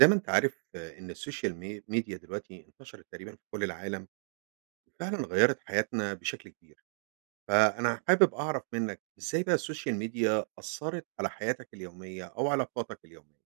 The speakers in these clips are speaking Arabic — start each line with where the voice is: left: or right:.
right: زي ما أنت عارف إن السوشيال م ميديا دلوقتي انتشرت تقريبًا في كل العالم، وفعلًا غيرت حياتنا بشكل كبير، فأنا حابب أعرف منك إزاي بقى السوشيال ميديا أثرت على حياتك اليومية، أوعلاقاتك اليومية؟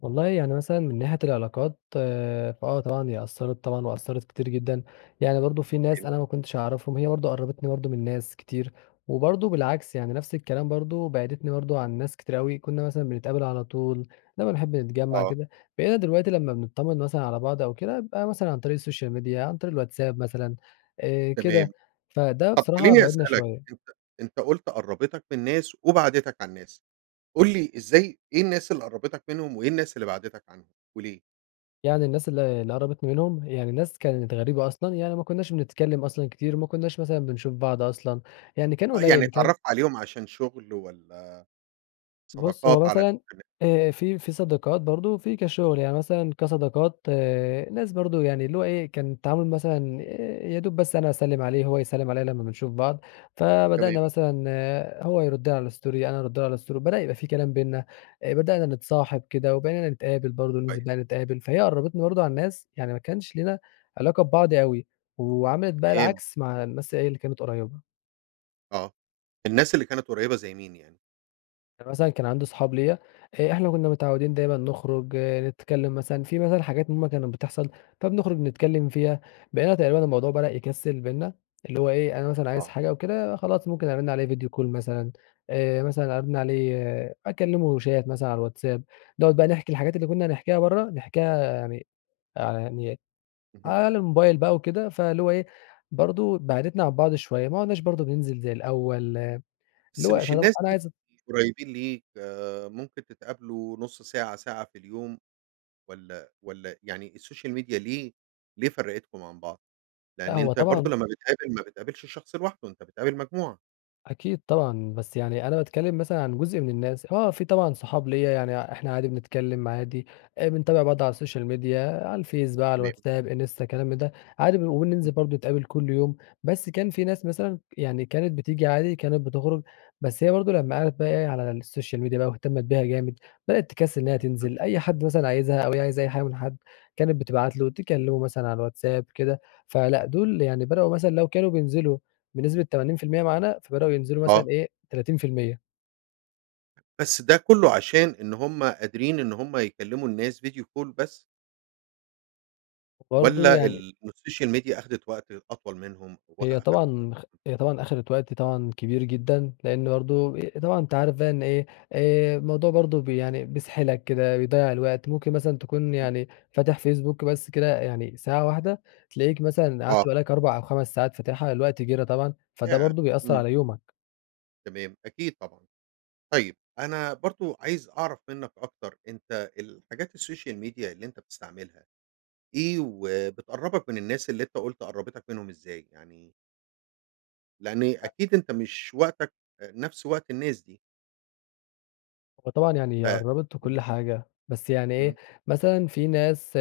left: والله يعني مثلًا من ناحية العلاقات فآه طبعًا هي أثرت طبعًا وأثرت كتير جدًا. يعني برضه في ناس
right: أوكى.
left: أنا ما كنتش أعرفهم هي برضه قربتني برضه من ناس كتير، وبرضه بالعكس يعني نفس الكلام برضه بعدتني برضه عن ناس كتير أوي كنا مثلًا بنتقابل على طول، لما بنحب نتجمع
right: آه.
left: كده. بقينا دلوقتي لما بنطمن مثلًا على بعض أو كده يبقى مثلًا عن طريق السوشيال ميديا عن طريق الواتساب مثلًا آآ،
right: تمام.
left: كده. فده
right: طب
left: بصراحة
right: خليني
left: بعِدنا
right: أسألك
left: شوية.
right: أنت أنت قلت قربتك من ناس وبعدتك عن ناس. قل لي إزاي إيه الناس اللي قربتك منهم؟ وإيه الناس اللي بعدتك عنهم؟ وليه؟
left: يعني الناس اللي اللي قربتني منهم يعني ناس كانت غريبة أصلًا، يعني ما كناش بنتكلم أصلًا كتير وما كناش مثلًا بنشوف بعض أصلًا، يعني كان
right: آه. يعني
left: قليل كان
right: اتعرفت عليهم عشان شغل والّا،
left: بص هو
right: صداقات على
left: مثلًا
right: الإنترنت؟
left: آآ، في في صداقات برضه وفي كشغل. يعني مثلًا كصداقات ناس برضه يعني اللي هو ايه، كان التعامل مثلًا يادوب بس أنا أسلم عليه هو يسلم عليا لما بنشوف بعض.
right: تمام.
left: فبدأنا مثلًا هو يرد على الstory أنا أرد له على الstory بدأ يبقى في كلام بيننا، آآ بدأنا نتصاحب كده وبقينا نتقابل برضه ننزل
right: كويس.
left: بقى نتقابل، فهي قربتنا برضه عن ناس يعني ما كانش لينا علاقة ببعض أوي، وعملت بقي
right: تمام.
left: العكس مع الناس ايه اللي كانت قريبة.
right: آه. الناس اللي كانت قريبة زي مين يعني؟
left: يعني مثلًا كان عندي صحاب ليا آآ، إحنا كنا متعودين دايمًا نخرج نتكلم مثلًا، في مثلًا حاجات هم كانت بتحصل فبنخرج نتكلم فيها، بقينا تقريبًا الموضوع بدأ يكسل بيننا اللي هو إيه أنا مثلًا عايز
right: آه.
left: حاجة أو كده خلاص ممكن أرن عليه فيديو كول مثلًا، آآ مثلًا أرن عليه أكلمه شات مثلًا على الواتس آب، نقعد بقى نحكي الحاجات اللي كنا هنحكيها بره نحكيها يعني على يعني
right: اهم.
left: على الموبايل بقى وكده. فاللي هو إيه برضه بعدتنا عن بعض شوية ما عُدناش برضه بننزل زي الأول، اللي
right: بس
left: هو
right: مش
left: طب
right: الناس
left: أنا
right: دي
left: عايز
right: قريبين ليك ممكن تتقابلوا نص ساعة، ساعة في اليوم، والّا والّا يعني السوشيال ميديا ليه ليه فرقتكم عن بعض؟
left: لا
right: لأن
left: هو
right: أنت برضه
left: طبعًا
right: لما بتقابل ما بتقابلش الشخص لوحده أنت بتقابل مجموعة.
left: أكيد طبعًا، بس يعني أنا باتكلم مثلًا عن جزء من الناس، آه في طبعًا صحاب ليا يعني إحنا عادي بنتكلم عادي آآ، بنتابع بعض على السوشيال ميديا على الفيس، بقى على
right: تمام.
left: الواتس آب، انستا، كلام من ده، عادي وبننزل
right: اهم.
left: برضه نتقابل كل يوم. بس كان في ناس مثلًا يعني كانت بتيجي عادي كانت بتخرج بس هي برضه لما قعدت بقى إيه على السوشيال ميديا بقى واهتمت بيها جامد بدأت تكسل إنها
right: اهم.
left: تنزل، أي حد مثلًا عايزها أو هي عايزة أي حاجة من حد كانت بتبعت له، تكلمه مثلًا على الواتس آب كده. فلأ دول يعني بدأوا مثلًا لو كانوا بينزلوا بنسبة 80% معانا فبدأوا ينزلوا مثلًا
right: آه.
left: إيه 30%.
right: بس ده كله عشان إن هم قادرين إن هم يكلموا الناس video call بس.
left: وبرضه
right: والّا
left: يعني
right: ال إن الsocial media أخدت وقت أطول منهم ووخ
left: هي
right: أخدت
left: طبعًا خ
right: وقتهم؟
left: هي طبعًا أخدت وقت طبعًا كبير جدًا، لأن برضه طبعًا أنتَ عارف بقى إن إيه آآ الموضوع برضه ب يعني بيسحلك كده، بيضيع الوقت ممكن مثلًا تكون
right: امم.
left: يعني فاتح فيسبوك بس كده يعني ساعة واحدة تلاقيك مثلًا
right: آه.
left: قعدت بقى لَك 4 أو 5 ساعات فاتحها الوقت جرى طبعًا، فده
right: ياه
left: برضه بيأثر
right: امم.
left: على يومك.
right: تمام أكيد طبعًا، طيب أنا برضه عايز أعرف منك أكتر أنتَ الحاجات الsocial media اللي أنتَ بتستعملها، إيه، وبتقربك من الناس اللي أنتَ قلت قرَّبتك منهم إزاي يعني؟ لأن
left: أ
right: أكيد أنتَ مش وقتَك آآ نفس وقت الناس دي.
left: هو طبعًا
right: ف
left: يعني قربت وكل
right: امم.
left: حاجة، بس يعني
right: امم.
left: إيه مثلًا في ناس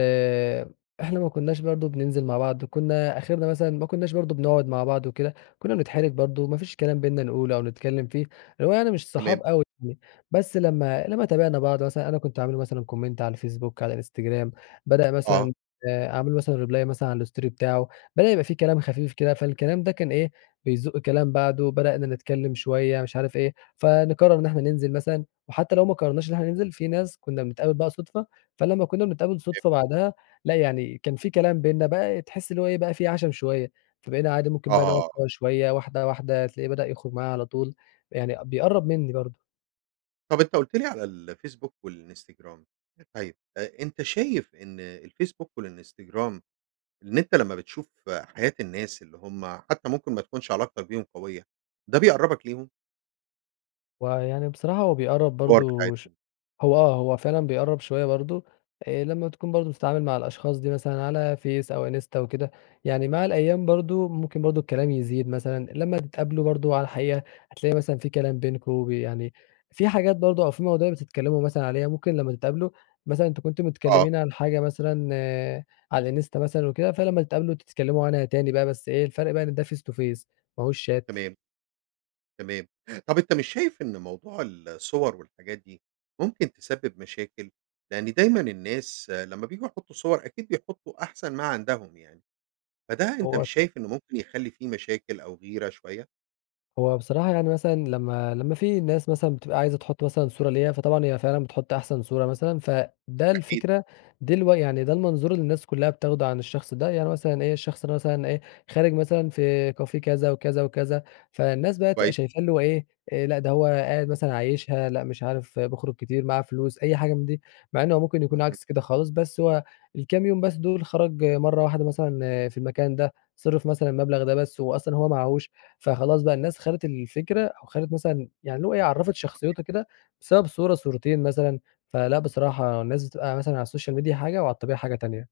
left: إحنا ما كناش برضه بننزل مع بعض كنا آخرنا مثلًا ما كناش برضه بنقعد مع بعض وكده، كنا بنتحرج برضه ما فيش كلام بيننا نقوله أو نتكلم فيه، اللي هو يعني مش صحاب
right: تمام.
left: أوي يعني بس لمَّا لمَّا تابعنا بعض مثلًا أنا كنت أعمل له مثلًا comment على الفيسبوك، على الإنستجرام بدأ
right: آه.
left: مثلًا آآ أعمل له مثلًا reply مثلًا على الstory بتاعه، بدأ يبقى في كلام خفيف كده فالكلام ده كان إيه بيزق كلام بعده، بدأنا نتكلم شوية مش عارف إيه فنقرر إن إحنا ننزل مثلًا، وحتى لو ما قررناش إن إحنا ننزل في ناس كنا بنتقابل بقى صدفة، فلمَّا كنا بنتقابل
right: تمام.
left: صدفة بعدها لأ، يعني كان في كلام بيننا بقى تحس اللي هو إيه بقى في عَشَم شوية، فبقينا عادي ممكن بقى نقعد
right: آه.
left: سوا شوية واحدة واحدة هتلاقيه بدأ يخرج معايا على طول، يعني بيقرب منِّي برضه.
right: طب أنت قلت لي على الفيسبوك والإنستجرام. طيب أ أنت شايف إن الفيسبوك والإنستجرام إن أنت لما بتشوف حياة الناس اللي هم حتى ممكن ما تكونش علاقتَك بيهم قوية، ده بيقربك ليهم؟
left: هو يعني بصراحة هو بيقرب
right: الصور
left: برضه ش
right: بتاعتهم.
left: هو آه، هو فعلًا بيقرب شوية برضو آآ، لما تكون برضه بتتعامل مع الأشخاص دي مثلًا على فيس أو إنستا وكده، يعني مع الأيام برضه ممكن برضه الكلام يزيد مثلًا لما تتقابلوا برضه على الحقيقة هتلاقي مثلًا في كلام بينكم ب يعني في حاجات برضه أو في مواضيع بتتكلموا مثلًا عليها، ممكن لما تتقابلوا مثلًا أنتم كنتم
right: آه.
left: متكلمين عن حاجة مثلًا على الانستا مثلًا وكده، فلما تتقابلوا تتكلموا عنها تاني بقى بس إيه الفرق بقى ان ده face to face ما هوش شات.
right: تمام. تمام، طب أنت مش شايف إن موضوع الصور والحاجات دي ممكن تسبب مشاكل؟ لأن دايمًا الناس لما بييجوا يحطوا صور أكيد بيحطوا أحسن ما عندهم يعني، فده أنت
left: هو
right: مش شايف إنه ممكن يخلي في مشاكل أو غيرة شوية؟
left: هو بصراحة يعني مثلًا لما لما في ناس مثلًا بتبقى عايزة تُحط مثلًا صورة ليها، فطبعًا هي فعلًا بتحط أحسن صورة مثلًا، فده
right: أكيد.
left: الفكرة دي الو يعني ده المنظور اللي الناس كلها بتاخدوا عن الشخص ده، يعني مثلًا إيه، الشخص مثلًا إيه، خارج مثلًا في كافيه كذا وكذا وكذا فالناس بقى تبقى
right: كويس.
left: شايفاه اللي هو إيه، لأ ده هو قاعد مثلًا عايشها، لأ مش عارف بيخرج كتير معاه فلوس أي حاجة من دي، مع إن هو ممكن يكون
right: اهم.
left: عكس كده خالص، بس هو الكام يوم بس دول خرج مرة واحدة مثلًا في المكان ده، صرف مثلًا المبلغ ده بس وهو أصلًا هو معاهوش، فخلاص بقى الناس خدت الفكرة وخدت مثلًا يعني اللي هو عرّفت
right: أوكي.
left: شخصيتها كده بسبب صورة صورتين مثلًا. فلأ بصراحة الناس بتبقى مثلًا على السوشيال ميديا حاجة وعلى الطبيعة حاجة تانية.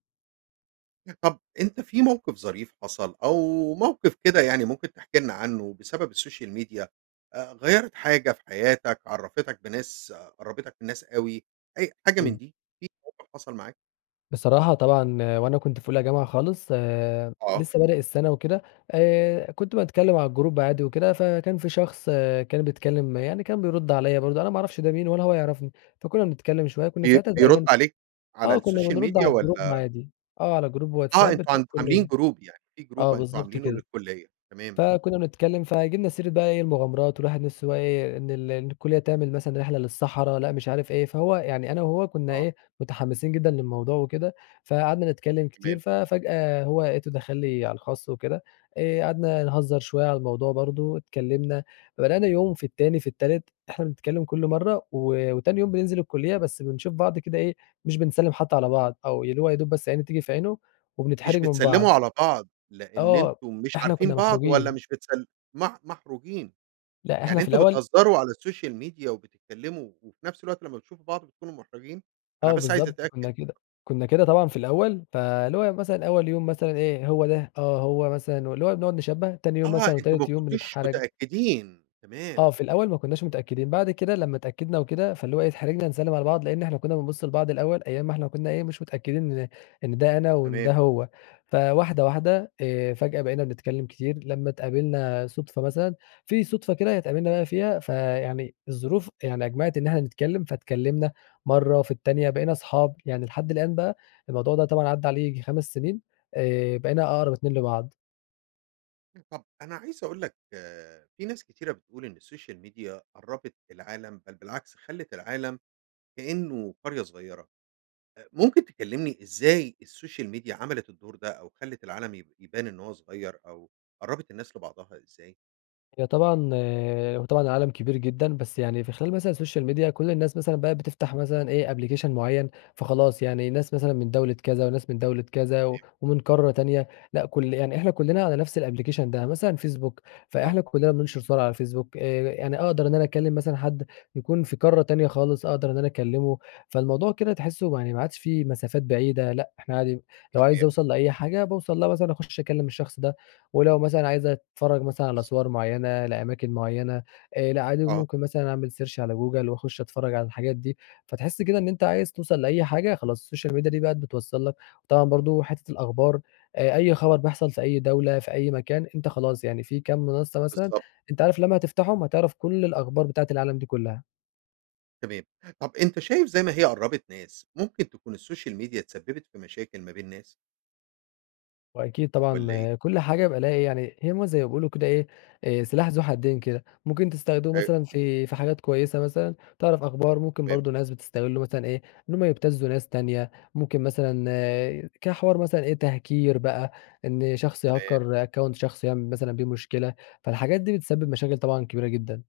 right: طب، أنت في موقف ظريف حصل أو موقف كده يعني ممكن تحكي لنا عنّه بسبب السوشيال ميديا، آآ، غيرت حاجة في حياتك، عرّفتك بناس قرّبتك من ناس أوي، أي حاجة من
left: إمم.
right: دي، في موقف حصل معاك؟
left: بصراحة، طبعًا وأنا كنت في أولى جامعة خالص آآ،
right: آه.
left: لسّه بادئ السنة وكده، آآ كنت باتكلّم على الجروب عادي وكده فكان في شخص كان بيتكلّم يعني، كان بيرد عليَّ برضه أنا ما أعرفش ده مين ولا هو يعرفني. فكنا بنتكلّم شويّة كنّا
right: بي
left: ساعتها
right: بيرد
left: تقريبًا
right: عليك على
left: آه، كنّا
right: السوشيال
left: بنرد
right: ميديا
left: على الجروب
right: والّا
left: عادي. آه، على جروب
right: آه،
left: واتساب
right: أنتم
left: بتاع
right: ع عاملين
left: الكلية.
right: جروب يعني، في جروب
left: آه،
right: أنتم
left: بالضبط
right: عاملينه
left: كده.
right: للكلية، تمام.
left: فكنا بنتكلّم فجبنا سيرة بقى إيه المغامرات والواحد نفسه بقى إيه، إن ال إن الكلية تعمل مثلًا رحلة للصحراء لأ مش عارف إيه، فهو يعني أنا وهو كنّا
right: آه.
left: إيه متحمسين جدًا للموضوع وكده، فقعدنا نتكلّم كتير
right: تمام.
left: ففجأة هو لقيته دخل لي على الخاص وكده، آآ قعدنا نهزر شويّة على الموضوع برضه، اتكلمنا، بدأنا يوم في التاني في التالت إحنا بنتكلم كل مرّة، و وتاني يوم بننزل الكلية بس بنشوف بعض كده إيه، مش بنسلّم حتّى على بعض، أو اللي هو يا دوب بس عيني تيجي في عينه
right: مش
left: وبنتحرج من
right: بتسلّموا
left: بعض.
right: على بعض لأن
left: آه،
right: أنتم مش
left: إحنا
right: عارفين
left: كنا
right: بعض، والّا
left: محروجين.
right: مش بتسل مح محروجين.
left: لأ،
right: يعني،
left: إحنا في
right: أنتم
left: الأول
right: بتهزروا على السوشيال ميديا وبتتكلموا وفي نفس الوقت لمّا بتشوفوا بعض بتكونوا محرجين؟ أنا
left: آه
right: بس عايز
left: بالضبط،
right: أتأكد.
left: كنا كده كنا كده طبعًا في الأول، فاللي هو يوم مثلًا أول يوم مثلًا إيه، هو ده؟ آه هو مثلًا، واللي هو بنقعد نشبّه، تاني يوم
right: آه!
left: مثلًا
right: أنتم ما
left: وتالت يوم
right: كنتوش
left: بنتحرج.
right: متأكدين تمام،
left: آه، في
right: تمام.
left: الأول ما كناش متأكدين، بعد كده لمّا اتأكدنا وكده فاللي هو أيه اتحرجنا نسلّم على بعض، لأن إحنا كنا بنبص البعض الأول أيام ما إحنا كنا إيه مش متأكدين إن إن ده أنا، وإن
right: تمام.
left: ده هو فواحدة واحدة آآ، فجأة بقينا نتكلم كتير لمّا اتقابلنا صدفة مثلًا، في صدفة كده اتقابلنا بقى فيها فيعني الظروف يعني أجمعت إن إحنا نتكلم فاتكلمنا مرة في التانية بقينا أصحاب، يعني لحد الآن بقى الموضوع ده طبعًا عدى عليه ييجي 5 سنين، آآ، بقينا أقرب اتنين لبعض.
right: طب أنا عايز أقول لك في ناس كتيرة بتقول إن السوشيال ميديا قربت العالم، بل بالعكس خلت العالم كأنه قرية صغيرة. أ ممكن تكلمني إزاي السوشيال ميديا عملت الدور ده أو خلت العالم يب يبان إنه هو صغير أو قربت الناس لبعضها إزاي؟
left: هي طبعًا هو طبعًا العالم كبير جدًا بس يعني في خلال مثلًا السوشيال ميديا كل الناس مثلًا بقت بتفتح مثلًا إيه أبلكيشن معين، فخلاص يعني الناس مثلًا من دولة كذا وناس من دولة كذا و
right: تمام.
left: ومن قارة تانية، لأ كل يعني إحنا كلنا على نفس الأبليكيشن ده. يعني مثلًا فيسبوك
right: آه.
left: فإحنا كلنا بننشر صور على الفيسبوك آآ، ي يعني أقدر إن أنا أكلم مثلًا حد يكون في قارة تانية خالص أقدر إن أنا أكلمه، فالموضوع كده تحسه ما يعني ما عادش في مسافات بعيدة لأ، إحنا عادي لو عايز
right: صحيح.
left: أوصل لأي حاجة باوصل لها مثلًا أخش أكلم الشخص ده، ولو مثلًا عايزة أتفرج مثلًا على
right: بالضبط.
left: صور معينة لأماكن معينة آآ، لأ عادي
right: آه.
left: وممكن مثلًا أعمل search على جوجل وأخش أتفرج على الحاجات دي. فتحس كده إن أنت عايز توصل لأي حاجة خلاص السوشيال ميديا دي بقى بتوصل لك وطبعًا برضه حتة الأخبار، آآ، أي خبر بيحصل في أي دولة في أي مكان أنت خلاص، يعني في كام منصة مثلًا
right: بالضبط.
left: أنت عارف لما هتفتحهم هتعرف كل الأخبار بتاعة العالم دي كلها.
right: تمام. طب أنت شايف زي ما هي قرّبت ناس، ممكن تكون السوشيال ميديا تسببت في مشاكل ما بين ناس؟
left: وأكيد
right: والّا إيه؟
left: طبعًا كل حاجة بقى ليها إيه يعني، هي ما زي ما بيقولوا كده إيه آآ سلاح ذو حدين كده، ممكن تستخدمه
right: أيوه،
left: مثلًا
right: فهمت
left: في في حاجات كويّسة مثلًا، تعرف أخبار ممكن
right: تمام.
left: برضو ناس بتستغله مثلًا إيه، إن هم يبتزوا ناس تانية، ممكن مثلًا كحوار مثلًا إيه تهكير بقى، إن شخص
right: تمام.
left: يهكر أكونت شخص يعمل مثلًا بيه مشكلة،
right: امم.
left: فالحاجات دي بتسبب مشاكل طبعًا كبيرة جدًا.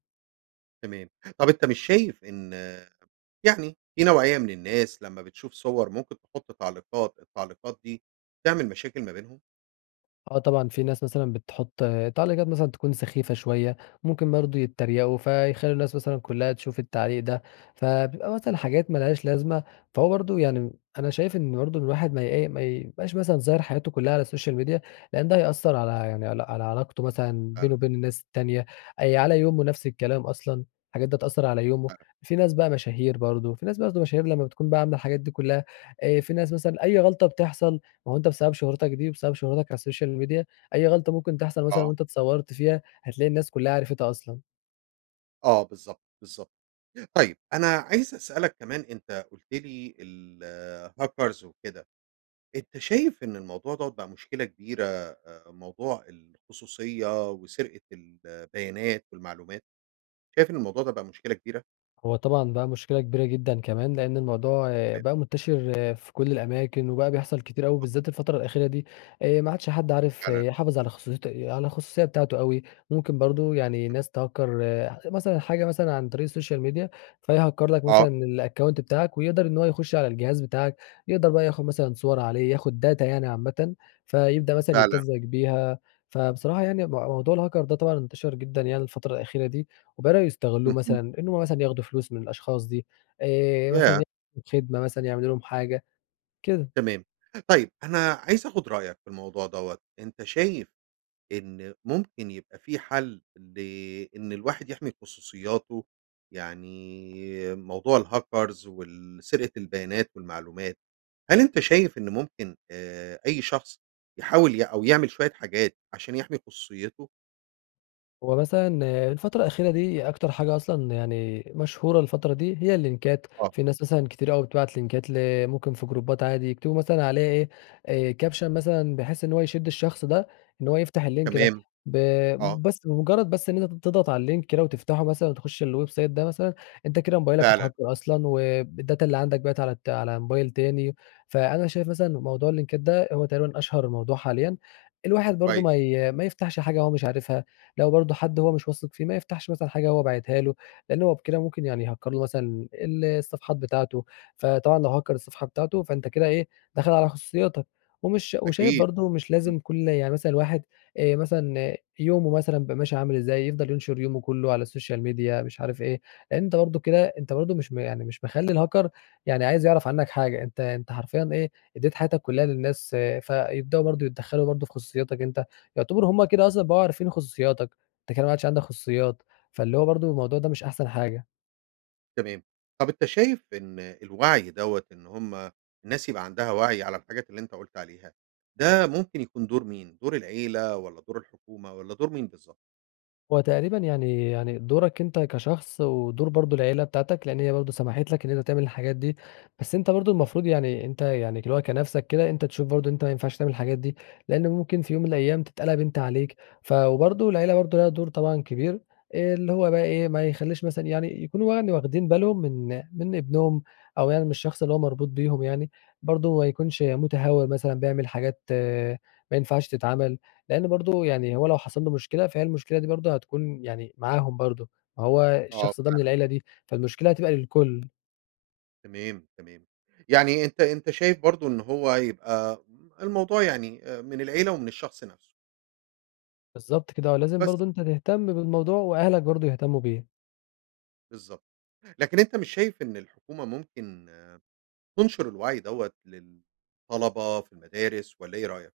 right: تمام. طب أنت مش شايف إن يعني في نوعية من الناس لمّا بتشوف صور ممكن تحط تعليقات، التعليقات دي تعمل مشاكل ما بينهم؟
left: آه طبعًا، في ناس مثلًا بتحط تعليقات مثلًا تكون سخيفة شويّة، ممكن برضو يتريقوا فيخلوا الناس مثلًا كلّها تشوف التعليق ده، فبيبقى مثلًا حاجات ما لهاش لازمة. فهو برضو يعني، أنا شايف إنّه برضو الواحد ما ي إيه، ما يبقاش مثلًا ظاهر حياته كلّها على السوشيال ميديا لأن ده هيأثر على يعني على على علاقته مثلًا بينه
right: قلق.
left: وبين الناس التانية، آآ على يومه نفس الكلام أصلًا، الحاجات ده هتأثر على يومه،
right: [unintelligible]
left: في ناس بقى مشاهير برضو، في ناس برضو مشاهير لمّا بتكون بقى عاملة الحاجات دي كلّها آآ، في ناس مثلًا أي غلطة بتحصل ما هو أنت بسبب شهرتك دي، بسبب شهرتك على السوشيال ميديا أي غلطة ممكن تحصل مثلًا
right: آه.
left: وأنت اتصورت فيها، هتلاقي الناس كلّها عرفتها أصلًا.
right: آه بالضبط بالضبط، طيب أنا عايز أسألَك كمان أنتَ قلت لي الهاكرز وكده، أنتَ شايف إن الموضوع دَوَّة بقى مشكلة كبيرة آآ موضوع الخصوصية وسرقة البيانات والمعلومات، شايف إن الموضوع ده بقى مشكلة كبيرة؟
left: هو طبعًا بقى مشكلة كبيرة جدًا كمان لأن الموضوع
right: تمام.
left: بقى منتشر في كل الأماكن، وبقى بيحصل كتير أوي
right: آه.
left: بالذات الفترة الأخيرة دي، آآ ما عادش حد عارف
right: فعلًا.
left: يحافظ على خصوصيت على الخصوصية بتاعته أوي، ممكن برضه يعني
right: [unintelligible]
left: ناس تهكَّر مثلًا حاجة مثلًا عن طريق الsocial media فيهكَّر لَك
right: آه.
left: مثلًا الaccount بتاعَك ويقدر إن هو يخش على الجهاز بتاعَك، يقدر بقى ياخد مثلًا صور عليه ياخد data يعني عامةً، فيبدأ مثلًا
right: فعلًا.
left: يبتزَّك بيها. فبصراحة يعني مو موضوع الهاكر ده طبعًا انتشر جدًا يعني الفترة الأخيرة دي، وبدأوا يستغلوه
right: اهم.
left: مثلًا، إن هم مثلًا ياخدوا فلوس من الأشخاص دي آآ مثلًا
right: ياه!
left: ي خدمة مثلًا يعملوا لهم حاجة. كده.
right: تمام طيب، أنا عايز أخد رأيك في الموضوع دَوَّة. أنتَ شايف إن ممكن يبقى في حل لإن الواحد يحمِي خصوصياته؟ يعني موضوع الهاكرز وال سرقة البيانات والمعلومات، هل أنتَ شايف إن ممكن آآ أي شخص يحاول ي أو يعمل شوية حاجات عشان يحمِي خصوصيته؟
left: هو مثلًا
right: حلو.
left: الفترة الأخيرة دي أكتر حاجة أصلًا يعني مشهورة الفترة دي هي اللينكات،
right: آه.
left: في ناس مثلًا كتير أوي بتبعت لينكات ل ممكن في جروبات عادي يكتبوا مثلًا عليه إيه، كابشن مثلًا بحيث إن هو يشد الشخص ده إن هو يفتح اللينك ده
right: تمام،
left: ب
right: آه.
left: بس بمجرد بس إن أنت تضغط على اللينك كده وتفتحه مثلًا وتخش الويب سايت ده مثلًا أنت كده موبايلك
right: فعلًا.
left: اتهكر أصلًا والداتا اللي عندك بقِت على ت موبايل تاني، فأنا شايف مثلًا موضوع اللينكات ده هو تقريبًا أشهر موضوع حاليًا، الواحد برضه
right: كويس.
left: ما ي ما يفتحش حاجة هو مش عارفها لو برضه حد هو مش واثق فيه ما يفتحش مثلًا حاجة هو باعتها له، لأنه هو بكده ممكن يعني يهكر له مثلًا ال الصفحات بتاعته. فطبعًا لو هكر الصفحة بتاعته فأنت كده إيه دخل على خصوصياتك، ومش شا وشايف
right: أكيد.
left: برضه مش
right: امم.
left: لازم كل يعني مثلًا الواحد آآ، مثلًا يومه مثلًا يبقى ماشي عامل إزاي يفضل ينشر يومه كله على السوشيال ميديا مش عارف إيه، أنت برضه كده أنت برضه مش م يعني مش مخلي الهاكر يعني عايز يعرف عنك حاجة، أنت أنت حرفيًا إيه أديت حياتك كلها للناس فيبدأوا برضه يتدخلوا برضه في خصوصياتك أنت، يعتبروا همّ كده أصلًا بقوا عارفين خصوصياتك أنت كده ما عادش عندك خصوصيات. فاللي هو برضه الموضوع ده مش أحسن حاجة.
right: تمام، طب أنتَ شايف إن الوعي ده إن هُم الناس يبقى عندها وعي على الحاجات اللي أنت قُلت عليها، ده ممكن يكون دور مين؟ دور العائلة والّا دور الحكومة والّا دور مين بالضبط؟
left: هو تقريبًا يعني يعني دورَك أنت كشخص، ودور برضو العيلة بتاعتك، لأن هي برضو سمحت لَك إن أنت تعمل الحاجات دي، بس أنت برضو المفروض يعني أنت يعني، اللي هو كنفْسك كده، أنت تشوف برضو إن أنت ما ينفعش تعمل الحاجات دي، لأن ممكن في يوم من الأيام تتقلّب أنت عليك ف وبرضو العيلة برضو لها دور طبعًا كبير، آآ، اللي هو بقي إيه، ما يخلّيش مثلًا يعني، يكونوا يعني واخدين بالهم من من ابنهم، أو يعني من الشخص اللي هو مربوط بيهم يعني، برضو ما يكونش متهّور مثلًا بيعمل حاجات ما ينفعش تتعمل، لأن برضو يعني هو لو حصل له مشكلة، فهي المشكلة دي برضو هتكون يعني معاهم برضو، فهو
right: آه،
left: الشخص ده من
right: فعلًا.
left: العيلة دي، فالمشكلة هتبقى للكُل.
right: تمام، تمام يعني أنت أنت شايف برضو إن هو يبقى الموضوع يعني، آآ، من العيلة ومن الشخص نفْسه.
left: بالضبط كده، ولازم
right: بس
left: برضو أنت تهتم بالموضوع وأهلك برضو يهتمّوا بيه.
right: بالضبط، لكن أنت مش شايف إن الحكومة ممكن تُنشر الوعي دوّة للطّلبة في المدارس، والّا إيه رأيك؟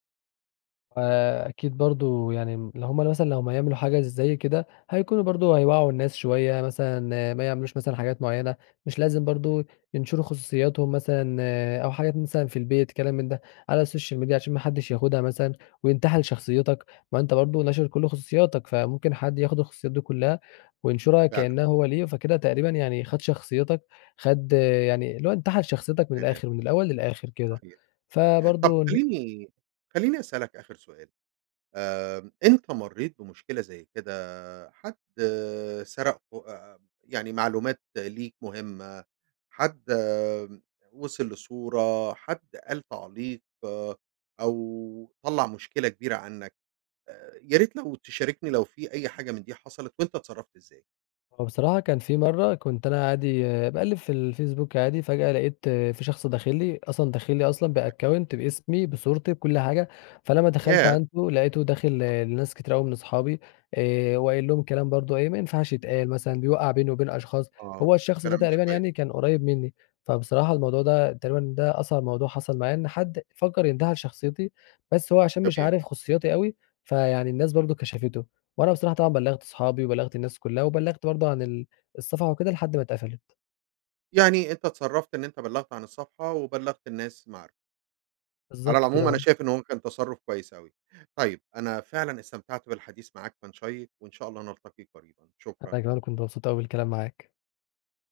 left: فأكيد برضو يعني م لو هم مثلًا لمّا هيعملوا حاجة زي كده هيكونوا برضه هيوعُّوا الناس شوية مثلًا ما يعملوش مثلًا حاجات معينة، مش لازم برضه ينشروا خصوصياتهم مثلًا أو حاجات مثلًا في البيت كلام من ده على الsocial media عشان ما حدش ياخدها مثلًا وينتحل شخصيتك، ما أنتَ برضه ناشر كل خصوصياتك، فممكن حد ياخد الخصوصيات دي كلها وينشرها
right: فعلًا.
left: كأنها هو لِيه فكده تقريبًا يعني خد شخصيتك، خد يعني اللي هو انتحل شخصيتك من
right: [unintelligible]
left: الآخر من الأول للآخر كده.
right: صحيح طَب
left: فبرضه ن
right: خليني خليني أسألك آخر سؤال. آآ أنت مرِّيت بمشكلة زي كده؟ حد سرق خ أ أ يعني معلومات ليك مهمة، حد وصل لصورة، حد قال تعليق، أو طَلّع مشكلة كبيرة عنك. آآ يا ريت لو تشاركني لو في أي حاجة من دي حصلت وأنتَ اتصرفت إزاي؟
left: هو بصراحة كان في مرّة كنت أنا عادي باقلّب في الفيسبوك عادي فجأة لاقيت في شخص داخل لي، أصلًا داخل لي أصلًا
right: تما
left: بaccount بإسمي، بصورتي بكل حاجة، فلما دخلت
right: ياه!
left: عنده لاقيته داخل
right: أخخ.
left: لناس كتير أوي من أصحابي آآ وقايل لهم الكلام برضه إيه ما ينفعش يتقال مثلًا بيوَّقَع بيني وبين أشخاص.
right: آه
left: هو الشخص ده
right: كلام مش
left: تقريبًا
right: كويس.
left: يعني كان قريب منِّي، فبصراحة الموضوع ده تقريبًا ده أصعب موضوع حصل معايا إن حد فَكّر إن ينتحل شخصيتي، بس هو عشان مش
right: تمام.
left: عارف خصوصياتي أوي فيعني الناس برضه كشفته. وأنا بصراحة طبعًا بَلّغت اصحابي، وبَلّغت الناس كلها، وبَلّغت برضه عن ال الصفحة وكده لحد ما اتقفلت.
right: يعني أنتَ اتصرفت إن أنتَ بَلّغت عن الصفحة وبَلّغت الناس المعارف. على
left: بالضبط كده
right: العموم أنا
left: آه.
right: شايف إنه هو كان تصرف كويس أوي. طيب أنا فعلًا استمتعت بالحديث معاك كان شيِّق وإن شاء الله نلتقي قريبًا
left: أنا
right: شكرًا.
left: كمان كنت مبسوط أوي بالكلام معاك.